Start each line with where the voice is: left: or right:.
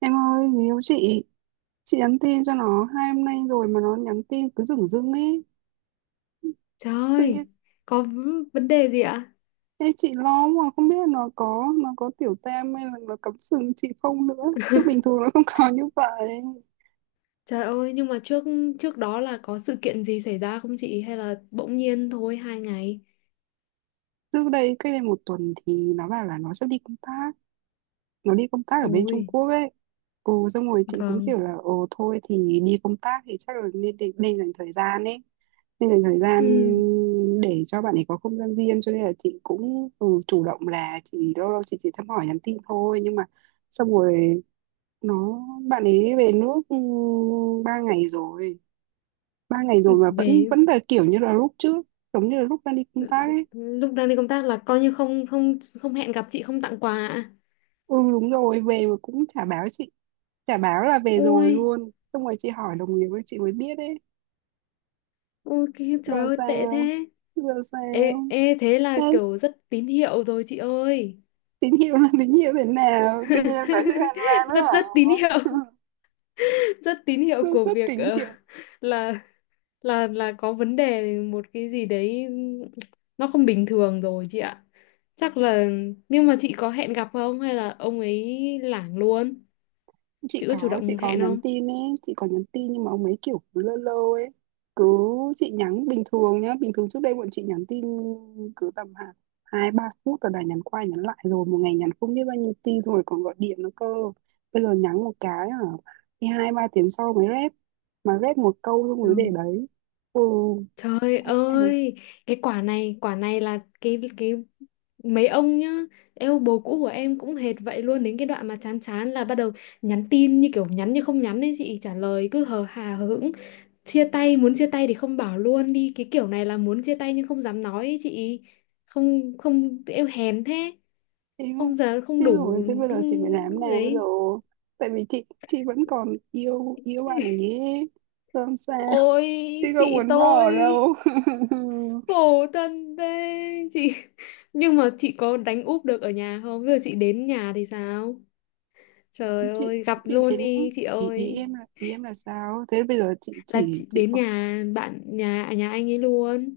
right: Em ơi, người yêu chị nhắn tin cho nó 2 hôm nay rồi mà nó nhắn tin cứ dửng dưng ấy.
left: Trời
right: Tự nhiên,
left: ơi, có vấn đề gì ạ?
right: em chị lo mà không biết là nó có tiểu tam hay là nó cắm sừng chị không nữa. Chứ bình thường nó không có như vậy.
left: Trời ơi, nhưng mà trước trước đó là có sự kiện gì xảy ra không chị? Hay là bỗng nhiên thôi 2 ngày?
right: Trước đây, cách đây một tuần thì nó bảo là nó sẽ đi công tác, nó đi công tác ở bên Trung
left: Ôi,
right: Quốc ấy. Ồ, xong rồi chị cũng kiểu
left: vâng.
right: là, ồ thôi thì đi công tác thì chắc là nên dành thời gian ấy nên dành thời gian
left: Ừ,
right: để cho bạn ấy có không gian riêng, cho nên là chị cũng ừ, chủ động là chị lâu lâu chị chỉ thăm hỏi nhắn tin thôi. Nhưng mà xong rồi nó bạn ấy về nước, ừ, ba ngày rồi ba ngày rồi mà vẫn
left: về
right: vẫn là kiểu như là lúc trước, giống như là lúc đang đi công tác ấy.
left: lúc đang đi công tác là coi như không không không hẹn gặp chị không tặng quà ạ.
right: Ừ đúng rồi, về mà cũng chả báo chị, chả báo là về rồi
left: Ôi,
right: luôn. Xong rồi chị hỏi đồng nghiệp ấy, chị mới biết ấy.
left: trời
right: giờ
left: ơi tệ
right: sao
left: thế.
right: giờ
left: Ê,
right: sao
left: ê thế là
right: Đấy,
left: kiểu rất tín hiệu rồi chị ơi.
right: tình yêu là tình yêu thế nào? Tự nhiên em nói chuyện hoang mang nữa
left: Rất rất tín hiệu,
right: hả?
left: rất tín hiệu
right: Rất,
left: của
right: rất
left: việc
right: tính
left: ờ,
right: kiểu.
left: là là có vấn đề một cái gì đấy, nó không bình thường rồi chị ạ, chắc là. Nhưng mà chị có hẹn gặp không hay là ông ấy lảng luôn,
right: chị
left: chị có chủ
right: có chị
left: động
right: có
left: hẹn
right: nhắn
left: không?
right: tin ấy, chị có nhắn tin, nhưng mà ông ấy kiểu cứ lơ lơ ấy. Cứ, chị nhắn bình thường nhá, bình thường trước đây bọn chị nhắn tin cứ tầm hạt hai ba phút rồi đã nhắn qua nhắn lại rồi, một ngày nhắn không biết bao nhiêu tin rồi còn gọi điện nữa cơ. Bây giờ nhắn một cái hả thì hai ba tiếng sau mới rep, mà rep một câu xong mới để
left: Ừ.
right: đấy. Ừ
left: Trời ơi, cái quả này là cái mấy ông nhá. Yêu bồ cũ của em cũng hệt vậy luôn, đến cái đoạn mà chán chán là bắt đầu nhắn tin như kiểu nhắn như không nhắn ấy, chị trả lời cứ hờ hà hờ hững. Chia tay muốn chia tay thì không bảo luôn đi, cái kiểu này là muốn chia tay nhưng không dám nói ý chị. Không không, eo hèn thế.
right: em không.
left: Không, giờ không
right: Thế rồi
left: đủ.
right: tới bây giờ chị phải làm thế
left: Không-
right: nào bây giờ,
left: đấy.
right: tại vì chị vẫn còn yêu yêu bạn ấy ấy. Làm sao,
left: Ôi
right: chị không
left: chị
right: muốn
left: tôi,
right: bỏ đâu.
left: khổ thân thế chị. Nhưng mà chị có đánh úp được ở nhà không, bây giờ chị đến nhà thì sao? Trời
right: chị
left: ơi, gặp
right: chị
left: luôn
right: đến,
left: đi chị
right: ý, ý
left: ơi.
right: em là ý em là sao thế bây giờ? Chị
left: Là
right: chỉ
left: chị
right: chị
left: đến nhà bạn nhà anh ấy luôn.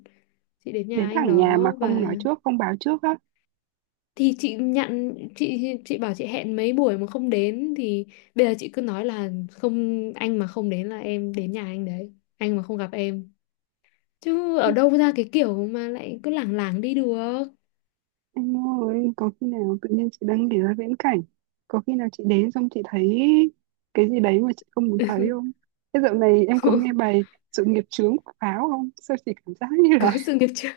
left: Chị đến nhà
right: đến
left: anh
right: thẳng nhà mà
left: đó,
right: không nói
left: và
right: trước, không báo trước á?
left: thì chị nhận, chị bảo chị hẹn mấy buổi mà không đến thì bây giờ chị cứ nói là không, anh mà không đến là em đến nhà anh đấy, anh mà không gặp em. Chứ ở đâu ra cái kiểu mà lại cứ lảng lảng đi được.
right: Em ơi, có khi nào tự nhiên chị đang nghĩ ra viễn cảnh, có khi nào chị đến xong chị thấy cái gì đấy mà chị không muốn thấy không? Thế dạo này em có nghe bài Sự Nghiệp Chướng của Pháo không? Sao chị cảm giác như
left: Có
right: là,
left: sự nghiệp chưa,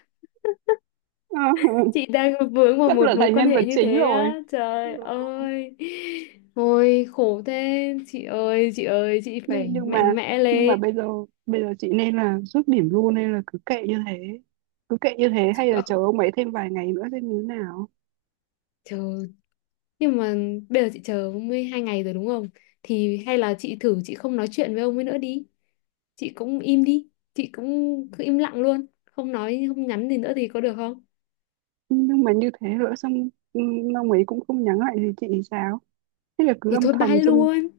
right: ờ,
left: chị đang vướng vào
right: sắp trở
left: một mối
right: thành
left: quan
right: nhân vật
left: hệ như
right: chính
left: thế
right: rồi.
left: á,
right: Ừ,
left: trời ơi. Ôi khổ thế chị ơi, chị ơi chị
right: Nhưng
left: phải
right: nhưng mà
left: mạnh mẽ
right: nhưng mà
left: lên.
right: bây giờ chị nên là rút điểm luôn hay là cứ kệ như thế? Cứ kệ như thế
left: Chị
right: hay là
left: ơi,
right: chờ ông ấy thêm vài ngày nữa xem như thế nào?
left: trời. Nhưng mà bây giờ chị chờ mới 2 ngày rồi đúng không? Thì hay là chị thử chị không nói chuyện với ông ấy nữa đi. Chị cũng im đi. Chị cũng cứ im lặng luôn. Không nói, không nhắn gì nữa thì có được không?
right: Nhưng mà như thế nữa xong ừ, ông ấy cũng không nhắn lại gì chị thì sao? Thế là cứ
left: Thì
right: âm
left: thôi
right: thầm
left: bye
right: xong.
left: luôn.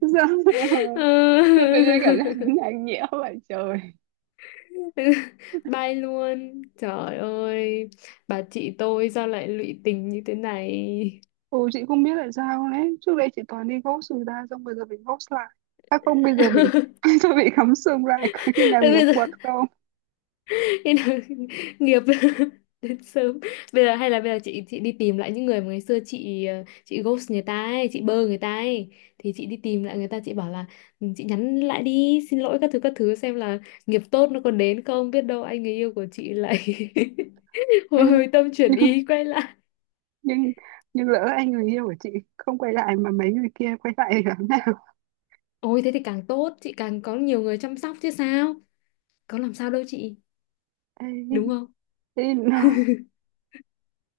right: Sao sao Tự nhiên
left: Ờ.
right: cảm giác nó nhạt nhẽo vậy trời.
left: Bye luôn. Trời ơi. Bà chị tôi sao lại lụy tình như thế này?
right: Ừ chị không biết là sao đấy. Trước đây chị toàn đi ghost người ta, xong bây giờ bị ghost lại. À không bây giờ bị tôi bị cắm sừng lại, có khi nào nhập
left: Bây giờ
right: quật không?
left: nên là nghiệp đến sớm, bây giờ hay là bây giờ chị đi tìm lại những người mà ngày xưa chị ghost người ta ấy, chị bơ người ta ấy, thì chị đi tìm lại người ta chị bảo là "Ừ, chị nhắn lại đi xin lỗi các thứ xem là nghiệp tốt nó còn đến không biết đâu, anh người yêu của chị lại
right: Ê,
left: hồi hồi tâm chuyển
right: nhưng
left: ý quay lại."
right: nhưng nhưng lỡ anh người yêu của chị không quay lại mà mấy người kia quay lại thì làm nào?
left: Ôi thế thì càng tốt, chị càng có nhiều người chăm sóc chứ sao, có làm sao đâu chị,
right: Ê,
left: đúng không?
right: thế nó,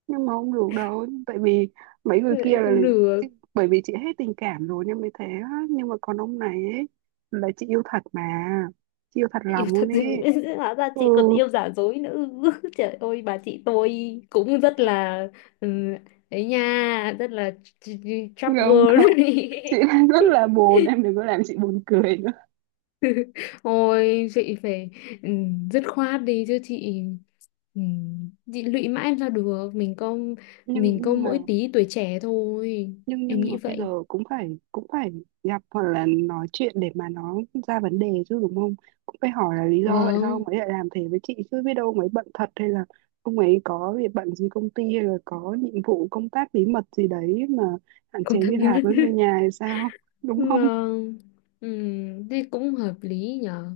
right: nhưng mà không được đâu, tại vì mấy người kia
left: Thế
right: là,
left: không được.
right: bởi vì chị hết tình cảm rồi nên mới thế á. Nhưng mà còn ông này ấy, là chị yêu thật mà, chị yêu thật
left: Yêu
right: lòng luôn
left: thật nhưng
right: ấy.
left: hóa ra
right: Ừ
left: chị còn yêu giả dối nữa. Trời ơi, bà chị tôi cũng rất là, ừ, ấy nha, rất là chóc
right: không
left: girl.
right: không, chị đang rất là buồn, em đừng có làm chị buồn cười nữa.
left: Ôi chị phải, ừ, dứt khoát đi chứ chị, ừ, chị lụy mãi em ra được, mình có,
right: nhưng
left: mình có
right: nhưng mà
left: mỗi tí tuổi trẻ thôi,
right: nhưng
left: em
right: nhưng mà
left: nghĩ
right: bây
left: vậy.
right: giờ cũng phải, cũng phải gặp hoặc là nói chuyện để mà nó ra vấn đề chứ đúng không? Cũng phải hỏi là lý do tại sao ông
left: Vâng.
right: ấy lại làm thế với chị chứ, biết đâu ông ấy bận thật hay là ông ấy có việc bận gì công ty hay là có nhiệm vụ công tác bí mật gì đấy mà hạn chế
left: Công thật
right: liên
left: bí
right: lạc
left: mật.
right: với người nhà hay sao đúng không?
left: Vâng. Ừ, thế cũng hợp lý nhở.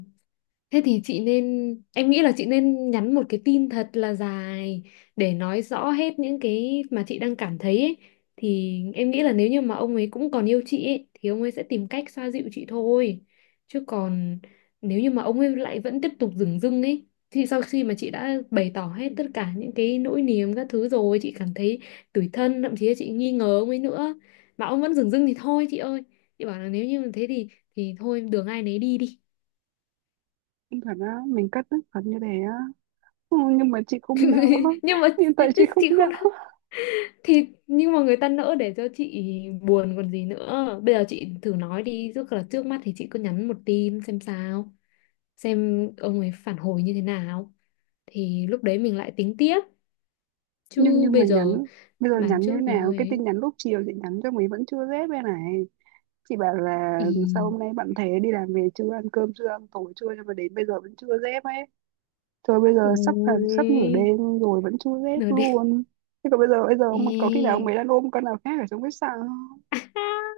left: Thế thì chị nên, em nghĩ là chị nên nhắn một cái tin thật là dài để nói rõ hết những cái mà chị đang cảm thấy ấy. Thì em nghĩ là nếu như mà ông ấy cũng còn yêu chị ấy, thì ông ấy sẽ tìm cách xoa dịu chị thôi. Chứ còn nếu như mà ông ấy lại vẫn tiếp tục dửng dưng ấy, thì sau khi mà chị đã bày tỏ hết tất cả những cái nỗi niềm các thứ rồi, chị cảm thấy tủi thân, thậm chí là chị nghi ngờ ông ấy nữa. Mà ông vẫn dửng dưng thì thôi chị ơi. Chị bảo là nếu như thế thì thôi đường ai nấy đi đi.
right: Không thật á, mình cất tức thật như thế á? Ừ, nhưng mà chị không nỡ.
left: Nhưng mà
right: Hiện tại chị
left: thế
right: không
left: chị
right: nỡ.
left: không đ-, thì nhưng mà người ta nỡ để cho chị buồn còn gì nữa, bây giờ chị thử nói đi, trước là trước mắt thì chị cứ nhắn một tin xem sao, xem ông ấy phản hồi như thế nào thì lúc đấy mình lại tính tiếp,
right: nhưng
left: chứ
right: nhưng mà
left: bây giờ
right: nhắn bây giờ
left: bán
right: nhắn như
left: trước
right: thế
left: thì
right: nào?
left: hơi
right: Cái tin
left: ấy.
right: nhắn lúc chiều chị nhắn cho mấy vẫn chưa dép đây này. Chị bảo là sao
left: Ý.
right: hôm nay bạn thế, đi làm về chưa, ăn cơm chưa, ăn tối chưa, nhưng mà đến bây giờ vẫn chưa dép ấy. Thôi bây giờ sắp là sắp nửa
left: Ôi,
right: đêm rồi vẫn chưa dép
left: nửa đêm.
right: luôn. Thế còn bây giờ, bây giờ ông- có khi nào ông
left: Ê.
right: ấy đang ôm con nào khác ở trong khách sạn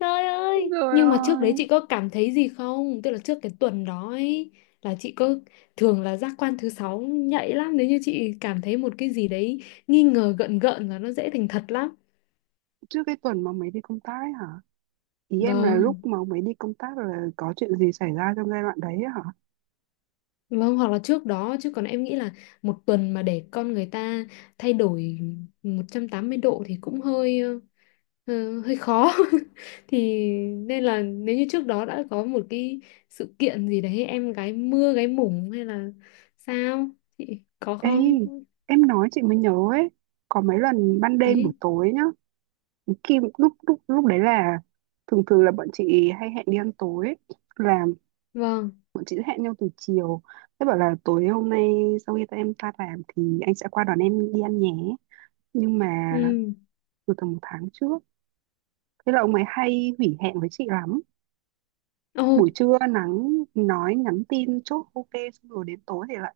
left: Trời
right: không
left: ơi,
right: rồi
left: nhưng mà trước
right: ơi.
left: đấy chị có cảm thấy gì không? Tức là trước cái tuần đó ấy, là chị có, thường là giác quan thứ sáu nhạy lắm, nếu như chị cảm thấy một cái gì đấy nghi ngờ gợn gợn là nó dễ thành thật lắm.
right: Trước cái tuần mà ông đi công tác ấy hả? Ý em là lúc
left: Vâng,
right: mà ông đi công tác là có chuyện gì xảy ra trong giai đoạn đấy ấy hả?
left: vâng, hoặc là trước đó, chứ còn em nghĩ là một tuần mà để con người ta thay đổi 180 độ thì cũng hơi, hơi khó. Thì nên là nếu như trước đó đã có một cái sự kiện gì đấy, em gái mưa gái mủng hay là sao, chị có
right: Ê,
left: không?
right: em nói chị mới nhớ ấy. Có mấy lần ban đêm buổi
left: Ý.
right: tối nhá, khi lúc lúc lúc đấy là thường thường là bọn chị hay hẹn đi ăn tối ấy. Là
left: Vâng.
right: bọn chị sẽ hẹn nhau từ chiều, thế bảo là tối hôm nay sau khi ta em ta làm thì anh sẽ qua đón em đi ăn nhé, nhưng mà
left: Ừ.
right: từ tầm một tháng trước, thế là ông ấy hay hủy hẹn với chị lắm.
left: Ồ.
right: Buổi trưa nắng, nói nhắn tin chốt ok xong rồi đến tối thì lại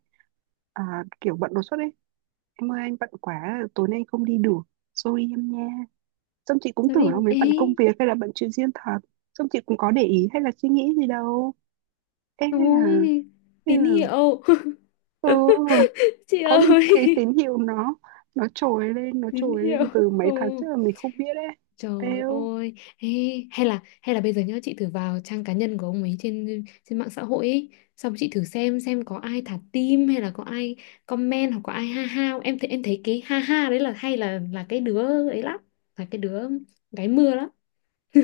right: à, kiểu bận đột xuất ấy. Em ơi anh bận quá tối nay không đi được, sorry em nha. Xong chị cũng
left: Sao
right: tưởng
left: đi
right: là mấy bận công
left: ấy.
right: việc hay là bận chuyện riêng thật, xong chị cũng có để ý hay là suy nghĩ gì đâu. Ê, hay là,
left: Ôi
right: hay
left: tín
right: là,
left: hiệu.
right: ừ,
left: Chị
right: có những
left: ơi.
right: cái tín hiệu nó, nó trồi lên nó
left: Tín
right: trồi
left: hiệu.
right: lên từ mấy tháng
left: Ồ.
right: trước mà mình không biết đấy.
left: Trời
right: Eo,
left: ơi. Ê, hay là, hay là bây giờ nhớ chị thử vào trang cá nhân của ông ấy trên trên mạng xã hội ấy, xong chị thử xem có ai thả tim hay là có ai comment hoặc có ai ha ha không. Em thấy cái ha ha đấy là, hay là cái đứa ấy lắm, là cái đứa gái mưa lắm.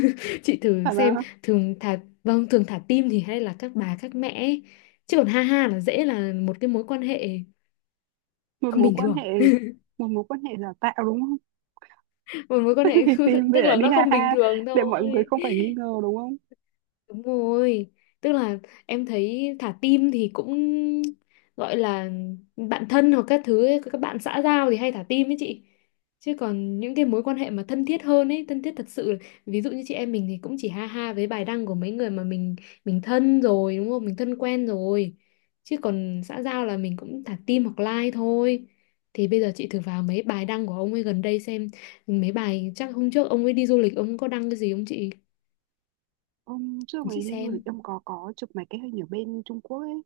left: Chị thử
right: phải là
left: xem, thường thả, vâng, thường thả tim thì hay là các bà các mẹ ấy. Chứ còn ha ha là dễ là một cái mối quan hệ
right: một
left: không
right: mối
left: bình
right: quan
left: thường,
right: hệ, một mối quan hệ giả tạo đúng không?
left: một mối quan hệ,
right: Vì tìm để
left: tức
right: lại
left: là
right: đi
left: nó
right: ha
left: không bình
right: ha
left: thường
right: để mọi
left: thôi.
right: người không phải nghi ngờ đúng không?
left: Đúng rồi, tức là em thấy thả tim thì cũng gọi là bạn thân hoặc các thứ ấy, các bạn xã giao thì hay thả tim ấy chị. Chứ còn những cái mối quan hệ mà thân thiết hơn ấy, thân thiết thật sự, ví dụ như chị em mình thì cũng chỉ ha ha với bài đăng của mấy người mà mình thân rồi, đúng không? Mình thân quen rồi. Chứ còn xã giao là mình cũng thả tim hoặc like thôi. Thì bây giờ chị thử vào mấy bài đăng của ông ấy gần đây xem, mấy bài chắc hôm trước ông ấy đi du lịch ông có đăng cái gì không chị?
right: Hôm trước
left: Chị
right: mày đi du
left: xem.
right: lịch em có chụp mấy cái hình ở bên Trung Quốc ấy,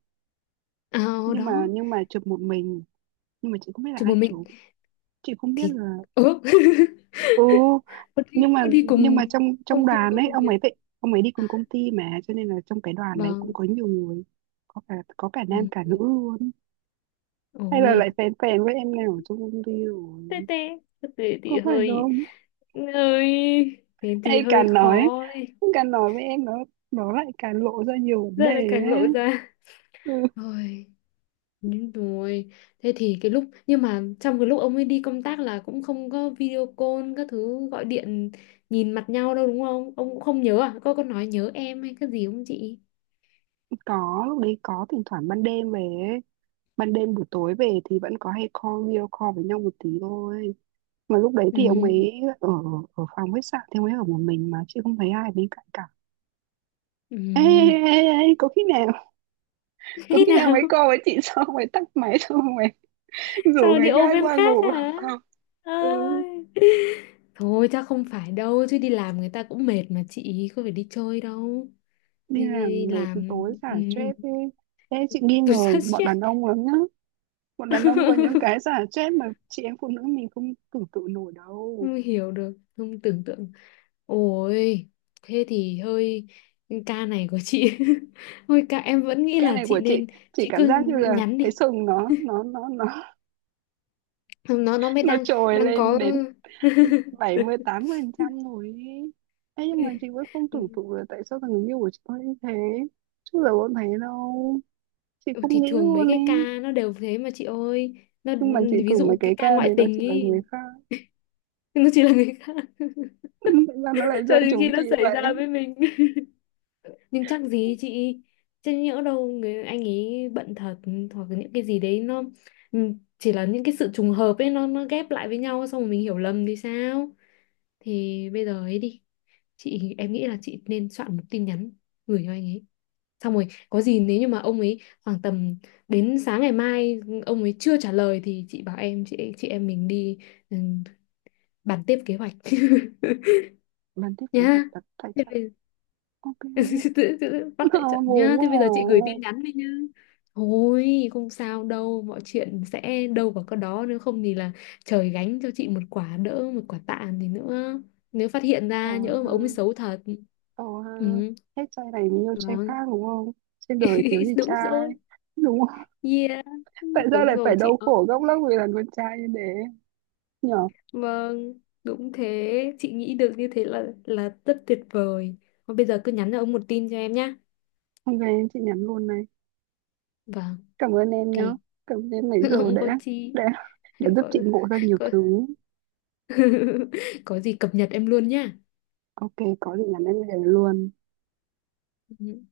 left: À,
right: nhưng mà
left: đó,
right: nhưng mà chụp một mình, nhưng mà chị không biết là
left: chụp
right: ai
left: một mình
right: chụp, chị không biết
left: thì
right: là,
left: ừ.
right: ừ,
left: Có đi,
right: nhưng mà, nhưng mà
left: cùng
right: trong trong
left: không không
right: đoàn
left: có
right: ấy
left: đồng
right: ông
left: nghiệp,
right: ấy vậy, ông ấy đi
left: à,
right: cùng công ty mà cho nên là trong cái đoàn đấy cũng
left: vâng.
right: có nhiều người, có cả, có cả
left: Ừ.
right: nam cả nữ luôn. Hay là
left: Ôi.
right: lại phèn phèn với em nào ở trong công ty
left: Tê
right: rồi,
left: tê, thì
right: có phải
left: hơi,
right: không?
left: ơi thế thì
right: Hay
left: hơi
right: càng nói
left: khó ấy.
right: càng nói với em nó lại càng lộ ra nhiều vấn đề
left: Giờ lại càng
right: ấy.
left: lộ ra.
right: Ừ,
left: Ôi nhưng rồi, thế thì cái lúc nhưng mà trong cái lúc ông ấy đi công tác là cũng không có video call các thứ, gọi điện nhìn mặt nhau đâu đúng không, ông cũng không nhớ à, có nói nhớ em hay cái gì không chị?
right: có lúc đấy có thỉnh thoảng ban đêm về ấy. Ban đêm buổi tối về thì vẫn có hay call video call với nhau một tí thôi, mà lúc đấy thì ông
left: Ừ.
right: ấy ở, ở phòng khách sạn thì ông ấy ở một mình mà chị không thấy ai bên cạnh cả. ê, ê,
left: Ừ.
right: ê, ê, có khi nào, có
left: Thế
right: khi nào
left: nào?
right: mấy cô với chị xong rồi tắt máy xong rồi
left: Sao
right: rủ
left: lại đi
right: người
left: ôm
right: khác
left: em
right: qua
left: khác
right: ngủ.
left: hả,
right: Ừ,
left: ơi, thôi chắc không phải đâu, chứ đi làm người ta cũng mệt mà, chị có phải đi chơi đâu,
right: đi
left: đi, đi,
right: làm
left: đi
right: mệt
left: làm,
right: tối
left: ừ,
right: xả stress đi. Thế chị nghi
left: tôi
right: ngờ
left: sát
right: bọn
left: stress.
right: đàn ông lắm nhá, bọn đàn ông có những cái xả stress mà chị em phụ nữ mình không tưởng tượng nổi đâu.
left: Không hiểu được, không tưởng tượng. Ôi thế thì hơi, ca này của chị. Thôi ca em vẫn nghĩ
right: Cái
left: là
right: này
left: chị
right: của chị
left: nên,
right: chị
left: chị
right: cảm
left: cứ
right: giác như là
left: nhắn
right: cái
left: đi,
right: sừng nó nó nó nó
left: nó mới
right: nó
left: đang,
right: trồi
left: đang
right: lên
left: có.
right: đến 78% rồi ý. Thế nhưng mà chị vẫn không tưởng tượng là tại sao thằng người yêu của chị có như thế, chứ giờ vẫn thấy đâu, chị
left: Ừ,
right: không
left: thì
right: nghĩ
left: thường mấy
right: luôn ấy.
left: cái ca nó đều thế mà chị ơi, nó,
right: Nhưng mà chị
left: ví
right: tưởng mấy
left: dụ cái
right: cái
left: ca
right: ca
left: ngoại
right: đấy nó
left: tình
right: chỉ là
left: ý.
right: người khác.
left: Nó chỉ là người khác.
right: Tại sao nó lại rơi
left: Cho đến khi
right: chúng
left: nó
right: chị
left: xảy
right: vậy?
left: ra với mình. Nhưng chắc gì chị, chứ nhỡ đâu người anh ấy bận thật, hoặc là những cái gì đấy nó, ừ, chỉ là những cái sự trùng hợp ấy, nó ghép lại với nhau xong rồi mình hiểu lầm thì sao? Thì bây giờ ấy đi. Chị, em nghĩ là chị nên soạn một tin nhắn gửi cho anh ấy. Xong rồi, có gì nếu như mà ông ấy khoảng tầm đến sáng ngày mai ông ấy chưa trả lời thì chị bảo em, chị em mình đi, ừ, bàn tiếp kế hoạch
right: Lần tiếp kế hoạch
left: nhá.
right: đặt tại
left: Thế
right: trận,
left: bây,
right: ok.
left: Tự bắt
right: Ờ,
left: tại trận
right: ngu
left: nhá, thế
right: quá
left: bây
right: à.
left: giờ chị gửi tin nhắn đi nhá, thôi không sao đâu, mọi chuyện sẽ đâu vào cái đó, nếu không thì là trời gánh cho chị một quả, đỡ một quả tạ thì nữa, nếu phát hiện
right: Ồ
left: ra nhỡ mà
right: ha,
left: ông ấy xấu thật.
right: ồ ha,
left: Ừ.
right: hết trai này mình yêu trai khác
left: Vâng.
right: đúng không, trên đời thiếu gì
left: Đúng
right: trai,
left: rồi.
right: đúng không?
left: Yeah.
right: Tại sao
left: Đúng
right: lại phải
left: rồi chị
right: đau
left: ơi.
right: khổ gốc lắm vì là con trai như thế nhở?
left: Vâng đúng thế, chị nghĩ được như thế là rất tuyệt vời. Thôi bây giờ cứ nhắn cho ông một tin cho em nhá.
right: Ok, chị nhắn luôn này.
left: Vâng.
right: Cảm ơn em
left: Ok.
right: nhá, cảm ơn em nãy giờ
left: Không có chi.
right: đã đã giúp
left: Có.
right: chị ngộ ra nhiều
left: Có.
right: thứ.
left: Có gì cập nhật em luôn nhá.
right: Ok, có gì nhắn em liền luôn.
left: Ừ.